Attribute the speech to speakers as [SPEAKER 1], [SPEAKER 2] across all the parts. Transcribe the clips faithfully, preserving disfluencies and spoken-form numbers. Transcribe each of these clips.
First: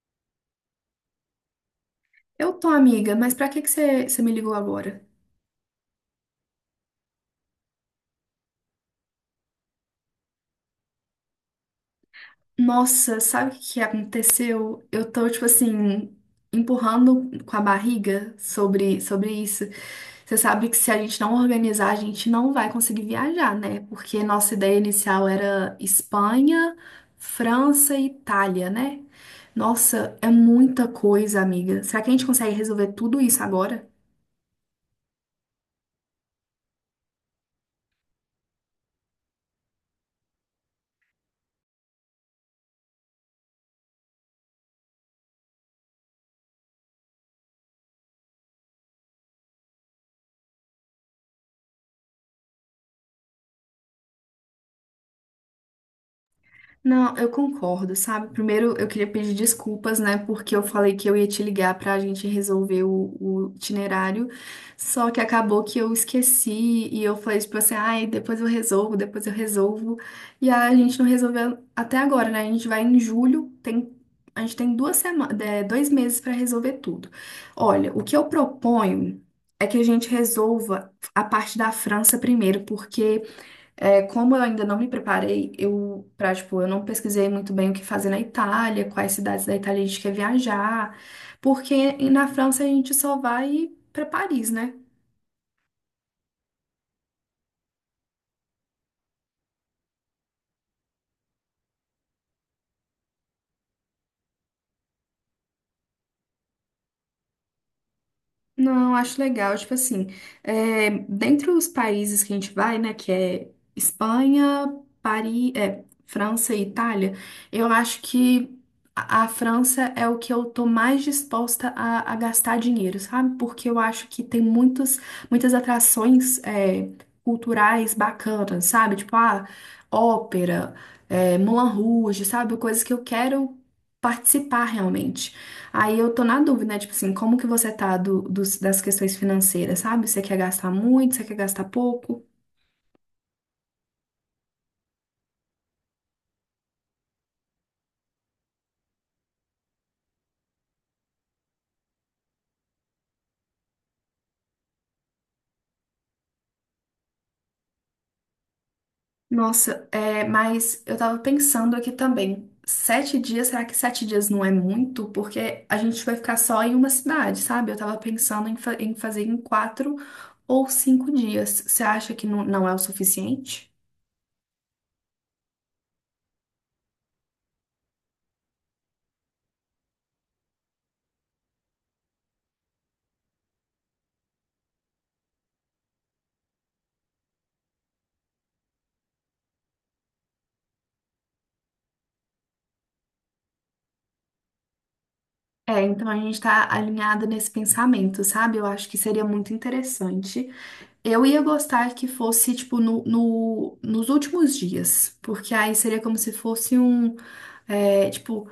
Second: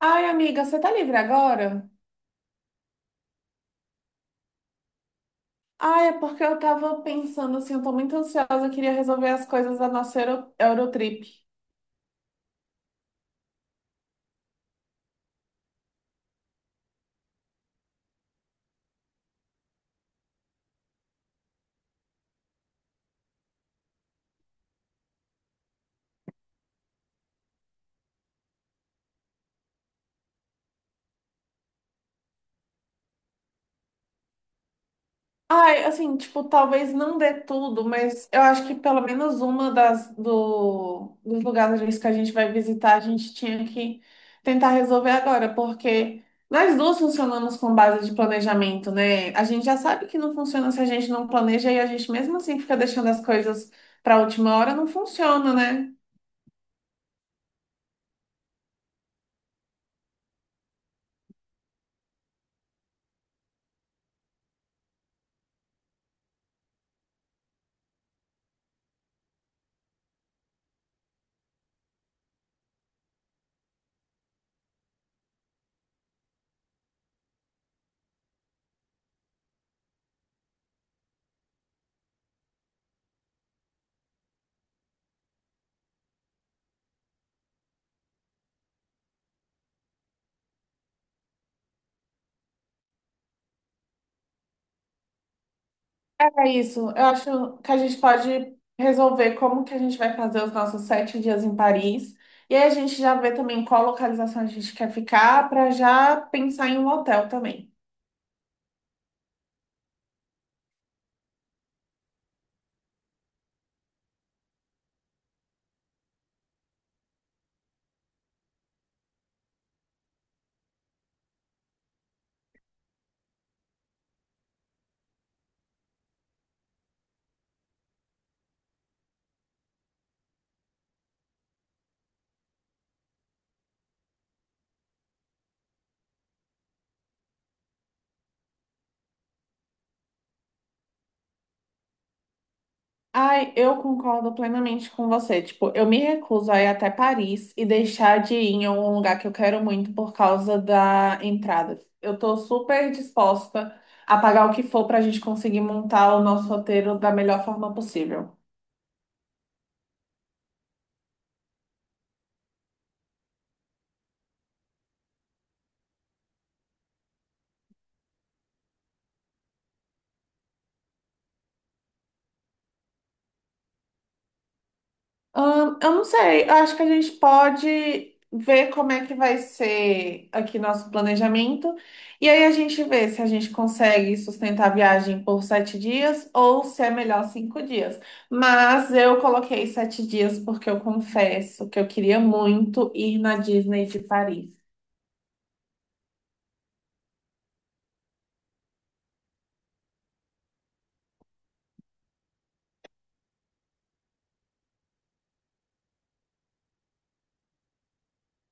[SPEAKER 1] Ai, amiga, você tá livre agora?
[SPEAKER 2] Eu tô, amiga, mas pra que que você, você me ligou agora?
[SPEAKER 1] Ai, é porque eu tava pensando assim, eu tô muito ansiosa, eu queria resolver as coisas da nossa Euro- Eurotrip.
[SPEAKER 2] Nossa, sabe o que que aconteceu? Eu tô, tipo assim, empurrando com a barriga sobre, sobre isso. Você sabe que se a gente não organizar, a gente não vai conseguir viajar, né? Porque nossa ideia inicial era Espanha, França e Itália, né? Nossa, é muita coisa, amiga. Será que a gente consegue resolver tudo isso agora?
[SPEAKER 1] Ai, assim, tipo, talvez não dê tudo, mas eu acho que pelo menos uma das do, dos lugares que a gente vai visitar, a gente tinha que tentar resolver agora, porque nós duas funcionamos com base de planejamento, né? A gente já sabe que não funciona se a gente não planeja e a gente mesmo assim fica deixando as coisas pra última hora, não funciona, né?
[SPEAKER 2] Não, eu concordo, sabe? Primeiro, eu queria pedir desculpas, né? Porque eu falei que eu ia te ligar pra gente resolver o, o itinerário, só que acabou que eu esqueci e eu falei tipo assim, ai, depois eu resolvo, depois eu resolvo. E a gente não resolveu até agora, né? A gente vai em julho, tem, a gente tem duas semanas, dois meses pra resolver tudo. Olha, o que eu proponho é que a gente resolva a parte da França primeiro, porque é, como eu ainda não me preparei, eu, pra, tipo, eu não pesquisei muito bem o que fazer na Itália, quais cidades da Itália a gente quer viajar, porque na França a gente só vai pra Paris, né?
[SPEAKER 1] É isso. Eu acho que a gente pode resolver como que a gente vai fazer os nossos sete dias em Paris. E aí a gente já vê também qual localização a gente quer ficar para já pensar em um hotel também.
[SPEAKER 2] Não, acho legal. Tipo assim, é, dentre os países que a gente vai, né, que é Espanha, Paris, é, França e Itália, eu acho que a, a França é o que eu tô mais disposta a, a gastar dinheiro, sabe? Porque eu acho que tem muitos, muitas atrações, é, culturais bacanas, sabe? Tipo, ah, ópera, é, Moulin Rouge, sabe? Coisas que eu quero participar realmente. Aí eu tô na dúvida, né? Tipo assim, como que você tá do, dos- das questões financeiras, sabe? Você quer gastar muito, você quer gastar pouco?
[SPEAKER 1] Ai, eu concordo plenamente com você. Tipo, eu me recuso a ir até Paris e deixar de ir em um lugar que eu quero muito por causa da entrada. Eu tô super disposta a pagar o que for para a gente conseguir montar o nosso roteiro da melhor forma possível.
[SPEAKER 2] Nossa, é, mas eu tava pensando aqui também. Sete dias, será que sete dias não é muito? Porque a gente vai ficar só em uma cidade, sabe? Eu tava pensando em, fa- em fazer em quatro ou cinco dias. Você acha que não, não é o suficiente?
[SPEAKER 1] Ahn, eu não sei, eu acho que a gente pode ver como é que vai ser aqui nosso planejamento. E aí a gente vê se a gente consegue sustentar a viagem por sete dias ou se é melhor cinco dias. Mas eu coloquei sete dias porque eu confesso que eu queria muito ir na Disney de Paris.
[SPEAKER 2] É, então a gente tá alinhada nesse pensamento, sabe? Eu acho que seria muito interessante. Eu ia gostar que fosse, tipo, no, no- nos últimos dias, porque aí seria como se fosse um, é, tipo,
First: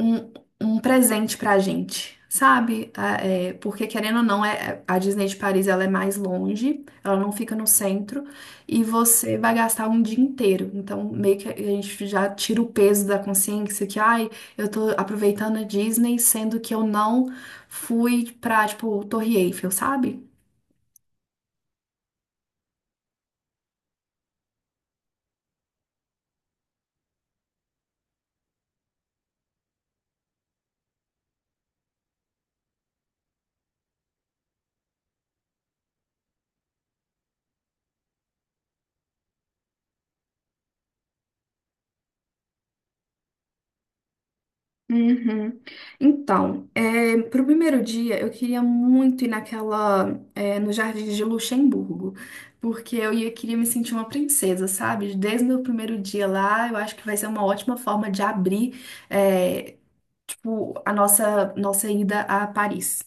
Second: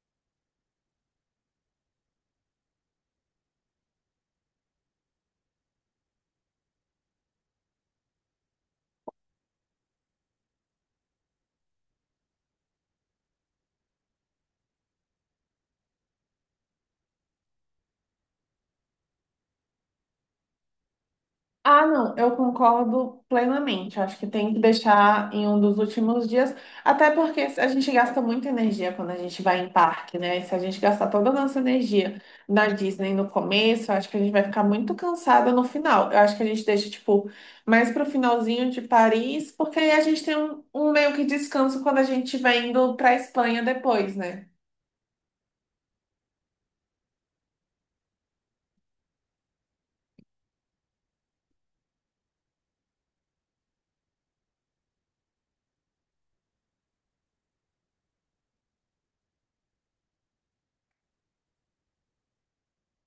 [SPEAKER 2] um, um presente pra gente, sabe? Ah, é, porque, querendo ou não, é, a Disney de Paris, ela é mais longe, ela não fica no centro, e você vai gastar um dia inteiro. Então, meio que a gente já tira o peso da consciência que, ai, eu tô aproveitando a Disney, sendo que eu não fui pra, tipo, Torre Eiffel, sabe?
[SPEAKER 1] Ah, não, eu concordo plenamente. Acho que tem que deixar em um dos últimos dias, até porque a gente gasta muita energia quando a gente vai em parque, né? Se a gente gastar toda a nossa energia na Disney no começo, eu acho que a gente vai ficar muito cansada no final. Eu acho que a gente deixa, tipo, mais pro finalzinho de Paris, porque aí a gente tem um, um meio que descanso quando a gente vai indo pra Espanha depois, né?
[SPEAKER 2] Uhum. Então, é, pro primeiro dia eu queria muito ir naquela, é, no Jardim de Luxemburgo, porque eu ia, queria me sentir uma princesa, sabe? Desde o meu primeiro dia lá, eu acho que vai ser uma ótima forma de abrir, é, tipo, a nossa, nossa ida a Paris.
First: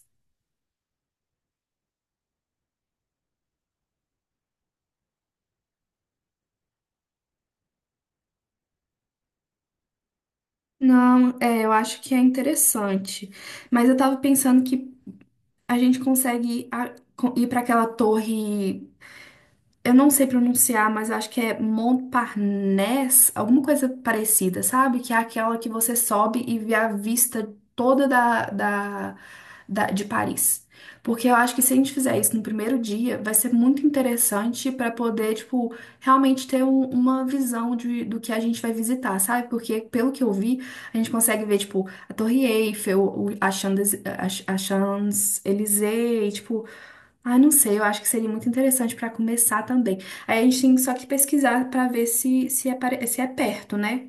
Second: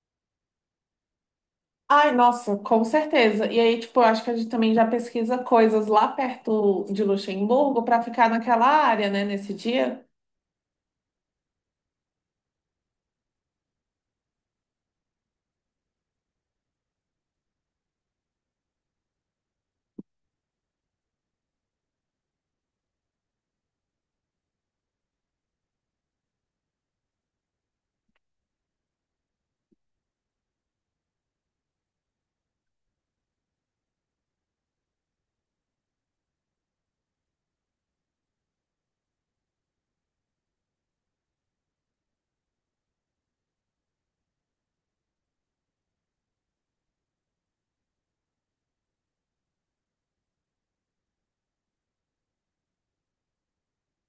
[SPEAKER 1] Ai, nossa, com certeza. E aí, tipo, eu acho que a gente também já pesquisa coisas lá perto de Luxemburgo para ficar naquela área, né, nesse dia.
[SPEAKER 2] Não, é, eu acho que é interessante, mas eu tava pensando que a gente consegue a- co- ir para aquela torre. Eu não sei pronunciar, mas acho que é Montparnasse, alguma coisa parecida, sabe? Que é aquela que você sobe e vê a vista toda da, da, da- de Paris. Porque eu acho que se a gente fizer isso no primeiro dia, vai ser muito interessante para poder, tipo, realmente ter um- uma visão de, do que a gente vai visitar, sabe? Porque, pelo que eu vi, a gente consegue ver, tipo, a Torre Eiffel, o- a Champs- a Champs-Élysées, tipo. Ah, não sei, eu acho que seria muito interessante para começar também. Aí a gente tem só que pesquisar para ver se, se, é, se é perto, né?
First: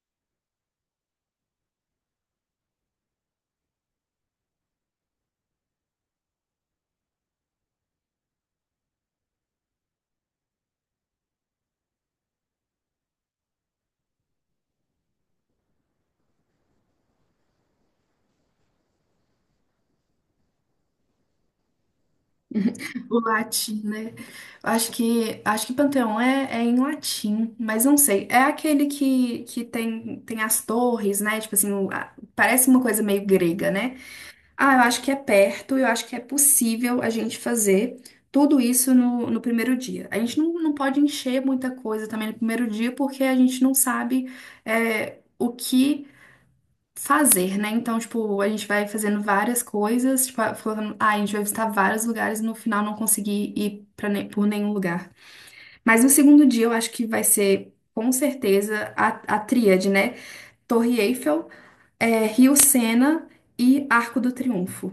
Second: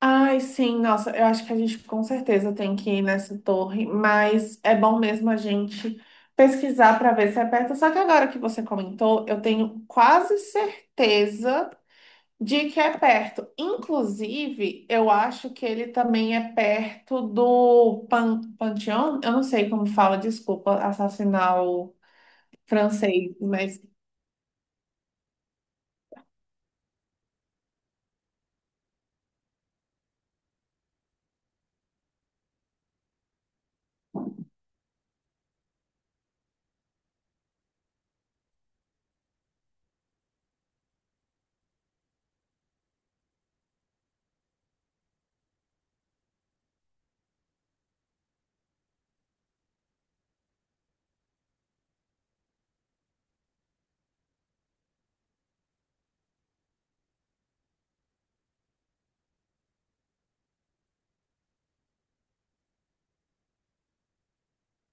[SPEAKER 1] Ai, sim, nossa, eu acho que a gente com certeza tem que ir nessa torre, mas é bom mesmo a gente pesquisar para ver se é perto. Só que agora que você comentou, eu tenho quase certeza de que é perto. Inclusive, eu acho que ele também é perto do Pan Panteão, eu não sei como fala, desculpa, assassinar
[SPEAKER 2] O
[SPEAKER 1] francês,
[SPEAKER 2] latim,
[SPEAKER 1] mas
[SPEAKER 2] né? Acho que, acho que Panteão é, é em latim, mas não sei. É aquele que, que tem, tem as torres, né? Tipo assim, o- a- parece uma coisa meio grega, né? Ah, eu acho que é perto, eu acho que é possível a gente fazer tudo isso no, no primeiro dia. A gente não, não pode encher muita coisa também no primeiro dia, porque a gente não sabe, é, o que fazer, né? Então, tipo, a gente vai fazendo várias coisas, tipo, falando, ah, a gente vai visitar vários lugares e no final não conseguir ir pra, ne- por nenhum lugar. Mas no segundo dia eu acho que vai ser, com certeza, a, a tríade, né? Torre Eiffel, é, Rio Sena e Arco do Triunfo.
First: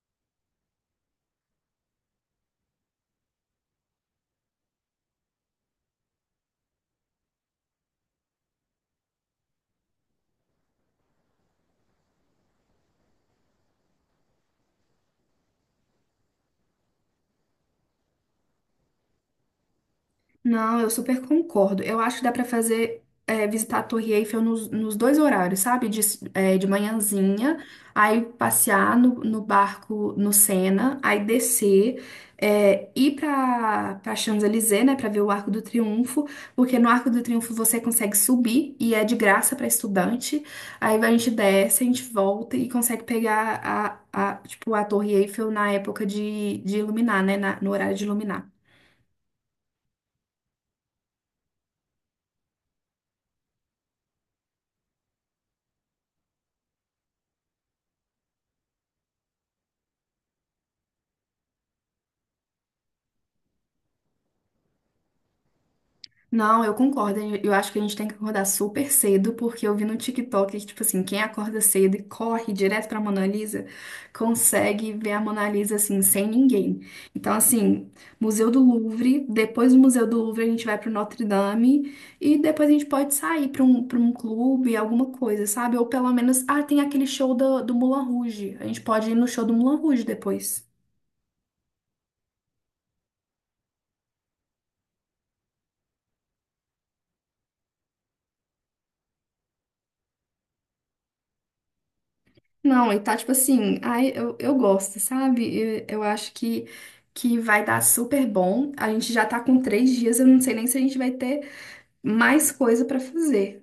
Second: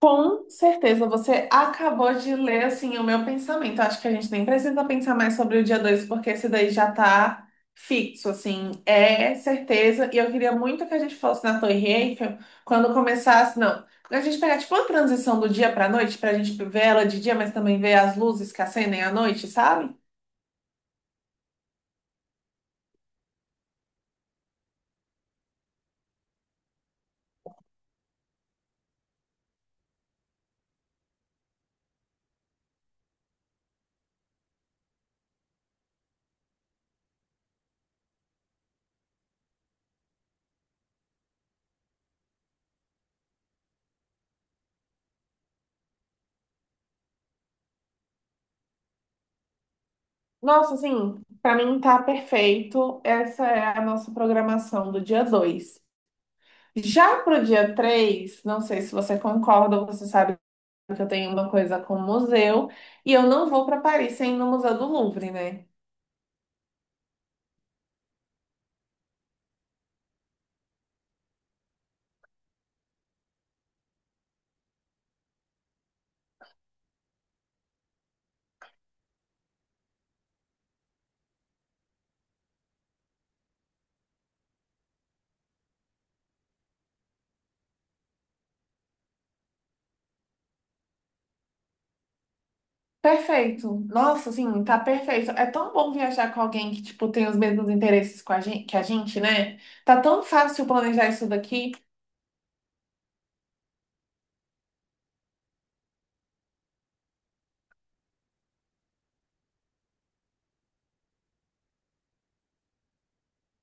[SPEAKER 1] com certeza você acabou de ler assim o meu pensamento. Acho que a gente nem precisa pensar mais sobre o dia dois porque esse daí já tá fixo, assim, é certeza. E eu queria muito que a gente fosse na Torre Eiffel quando começasse, não. A gente pegar tipo uma transição do dia pra noite, pra gente ver ela de dia, mas também ver as luzes que acendem à noite, sabe?
[SPEAKER 2] Não, eu super concordo. Eu acho que dá pra fazer é, visitar a Torre Eiffel nos, nos dois horários, sabe? De, s- é, de manhãzinha, aí passear no, no barco no Sena, aí descer, é, ir pra, pra Champs-Élysées, né? Pra ver o Arco do Triunfo, porque no Arco do Triunfo você consegue subir e é de graça pra estudante. Aí a gente desce, a gente volta e consegue pegar a, a, tipo, a Torre Eiffel na época de, de iluminar, né? na- no horário de iluminar.
[SPEAKER 1] Nossa, assim, pra mim tá perfeito. Essa é a nossa programação do dia dois. Já pro dia três, não sei se você concorda, você sabe que eu tenho uma coisa com o museu e eu não vou para Paris sem ir no Museu do Louvre, né?
[SPEAKER 2] Não, eu concordo. Eu acho que a gente tem que acordar super cedo, porque eu vi no TikTok que, tipo assim, quem acorda cedo e corre direto pra Mona Lisa, consegue ver a Mona Lisa, assim, sem ninguém. Então, assim, Museu do Louvre, depois do Museu do Louvre a gente vai pro Notre Dame, e depois a gente pode sair pra um, pra um clube, alguma coisa, sabe? Ou pelo menos, ah, tem aquele show do, do Moulin Rouge. A gente pode ir no show do Moulin Rouge depois.
[SPEAKER 1] Perfeito. Nossa, assim, tá perfeito. É tão bom viajar com alguém que, tipo, tem os mesmos interesses com a gente, que a gente, né? Tá tão fácil planejar isso daqui.
[SPEAKER 2] Não, e tá tipo assim, ai, eu, eu gosto, sabe? Eu, eu acho que, que vai dar super bom. A gente já tá com três dias, eu não sei nem se a gente vai ter mais coisa pra fazer.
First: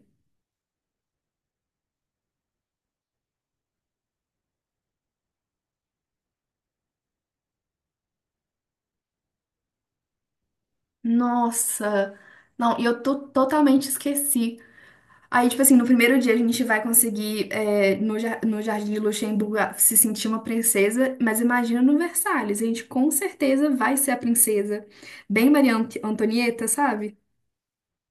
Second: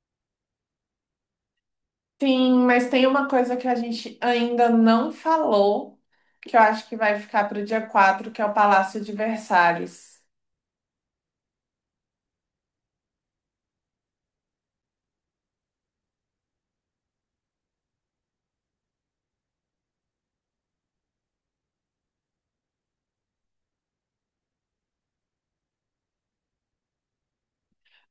[SPEAKER 1] Sim, mas tem uma coisa que a gente ainda não falou, que eu acho que vai ficar pro dia quatro, que é o Palácio de Versalhes.
[SPEAKER 2] Nossa! Não, e eu tô totalmente esqueci. Aí, tipo assim, no primeiro dia a gente vai conseguir, é, no, jar- no Jardim de Luxemburgo, a- se sentir uma princesa, mas imagina no Versalhes, a gente com certeza vai ser a princesa. Bem Maria Ant- Antonieta, sabe?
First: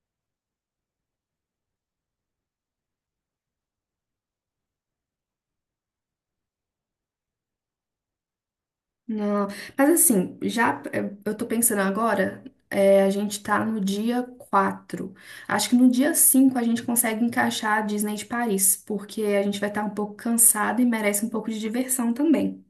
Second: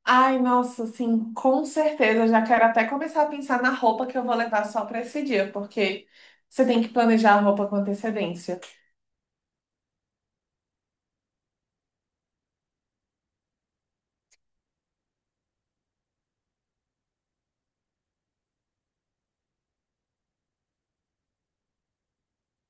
[SPEAKER 1] Ai, nossa, sim, com certeza. Já quero até começar a pensar na roupa que eu vou levar só para esse dia, porque você tem que planejar a roupa com antecedência.
[SPEAKER 2] Não, mas assim, já eh, eu tô pensando agora, eh, a gente tá no dia quatro. Acho que no dia cinco a gente consegue encaixar a Disney de Paris, porque a gente vai estar um pouco cansado e merece um pouco de diversão também.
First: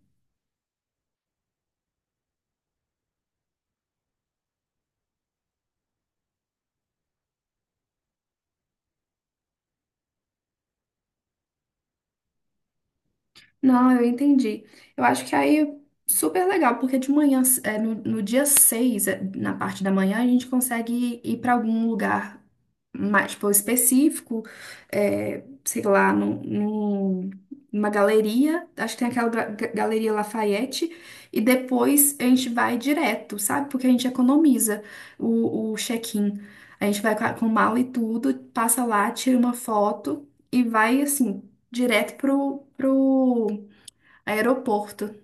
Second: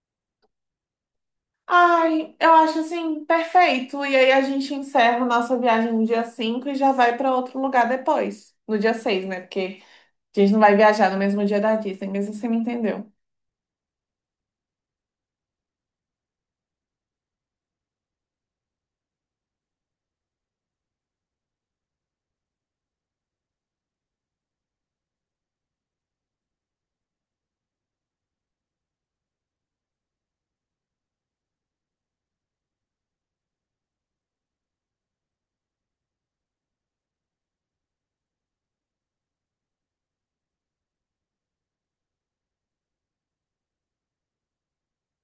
[SPEAKER 1] Ai, eu acho assim, perfeito. E aí a gente encerra nossa viagem no dia cinco e já vai para outro lugar depois, no dia seis, né? Porque a gente não vai viajar no mesmo dia da Disney, mesmo assim, você me entendeu.
[SPEAKER 2] Não, eu entendi. Eu acho que aí é super legal, porque de manhã, é, no, no dia seis, é, na parte da manhã, a gente consegue ir para algum lugar mais, tipo, específico, é, sei lá, num, num- numa galeria, acho que tem aquela ga- ga- Galeria Lafayette, e depois a gente vai direto, sabe? Porque a gente economiza o, o check-in. A gente vai com a- com mala e tudo, passa lá, tira uma foto e vai assim direto pro, pro aeroporto.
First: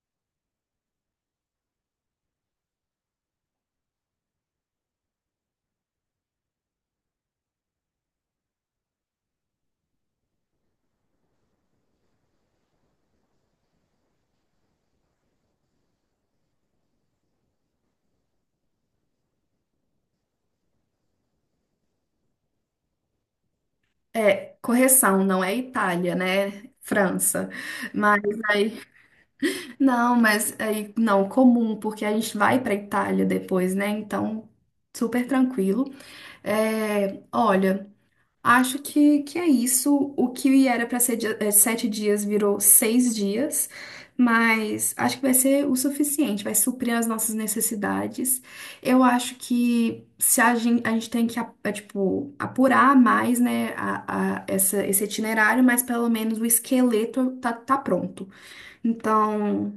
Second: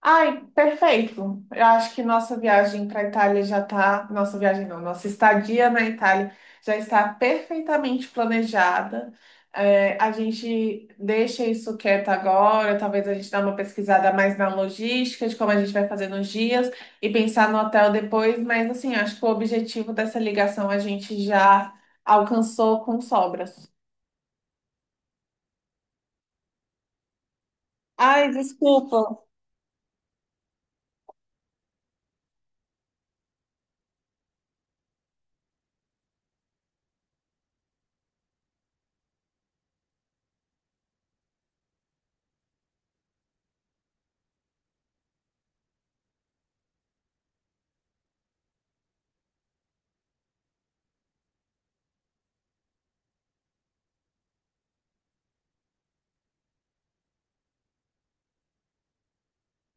[SPEAKER 1] Ai, perfeito. Eu acho que nossa viagem para a Itália já está. Nossa viagem não, nossa estadia na Itália já está perfeitamente planejada. É, a gente deixa isso quieto agora, talvez a gente dê uma pesquisada mais na logística de como a gente vai fazer nos dias e pensar no hotel depois, mas assim, acho que o objetivo dessa ligação a gente já alcançou com sobras.
[SPEAKER 2] É, correção, não é Itália, né? França. Mas
[SPEAKER 1] Ai,
[SPEAKER 2] aí,
[SPEAKER 1] desculpa.
[SPEAKER 2] não, mas aí, não, comum, porque a gente vai pra Itália depois, né? Então, super tranquilo. É, olha. Acho que, que é isso. O que era para ser dia- eh, sete dias virou seis dias, mas acho que vai ser o suficiente, vai suprir as nossas necessidades. Eu acho que se a gente, a gente tem que a- eh, tipo, apurar mais, né, a, a- essa, esse itinerário, mas pelo menos o esqueleto tá, tá pronto. Então.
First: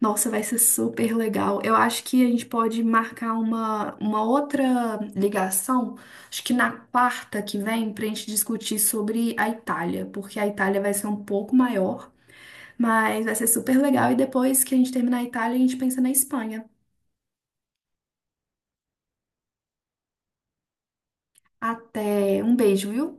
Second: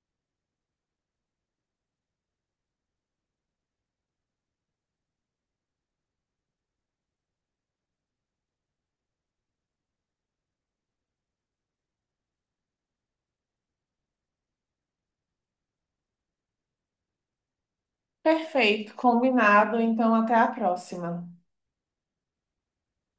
[SPEAKER 2] Nossa, vai ser super legal. Eu acho que a gente pode marcar uma, uma outra ligação, acho que na quarta que vem, para a gente discutir sobre a Itália, porque a Itália vai ser um pouco maior, mas vai ser super legal. E depois que a gente terminar a Itália, a gente pensa na Espanha.
[SPEAKER 1] Perfeito, combinado. Então, até a próxima.
[SPEAKER 2] Até um beijo, viu?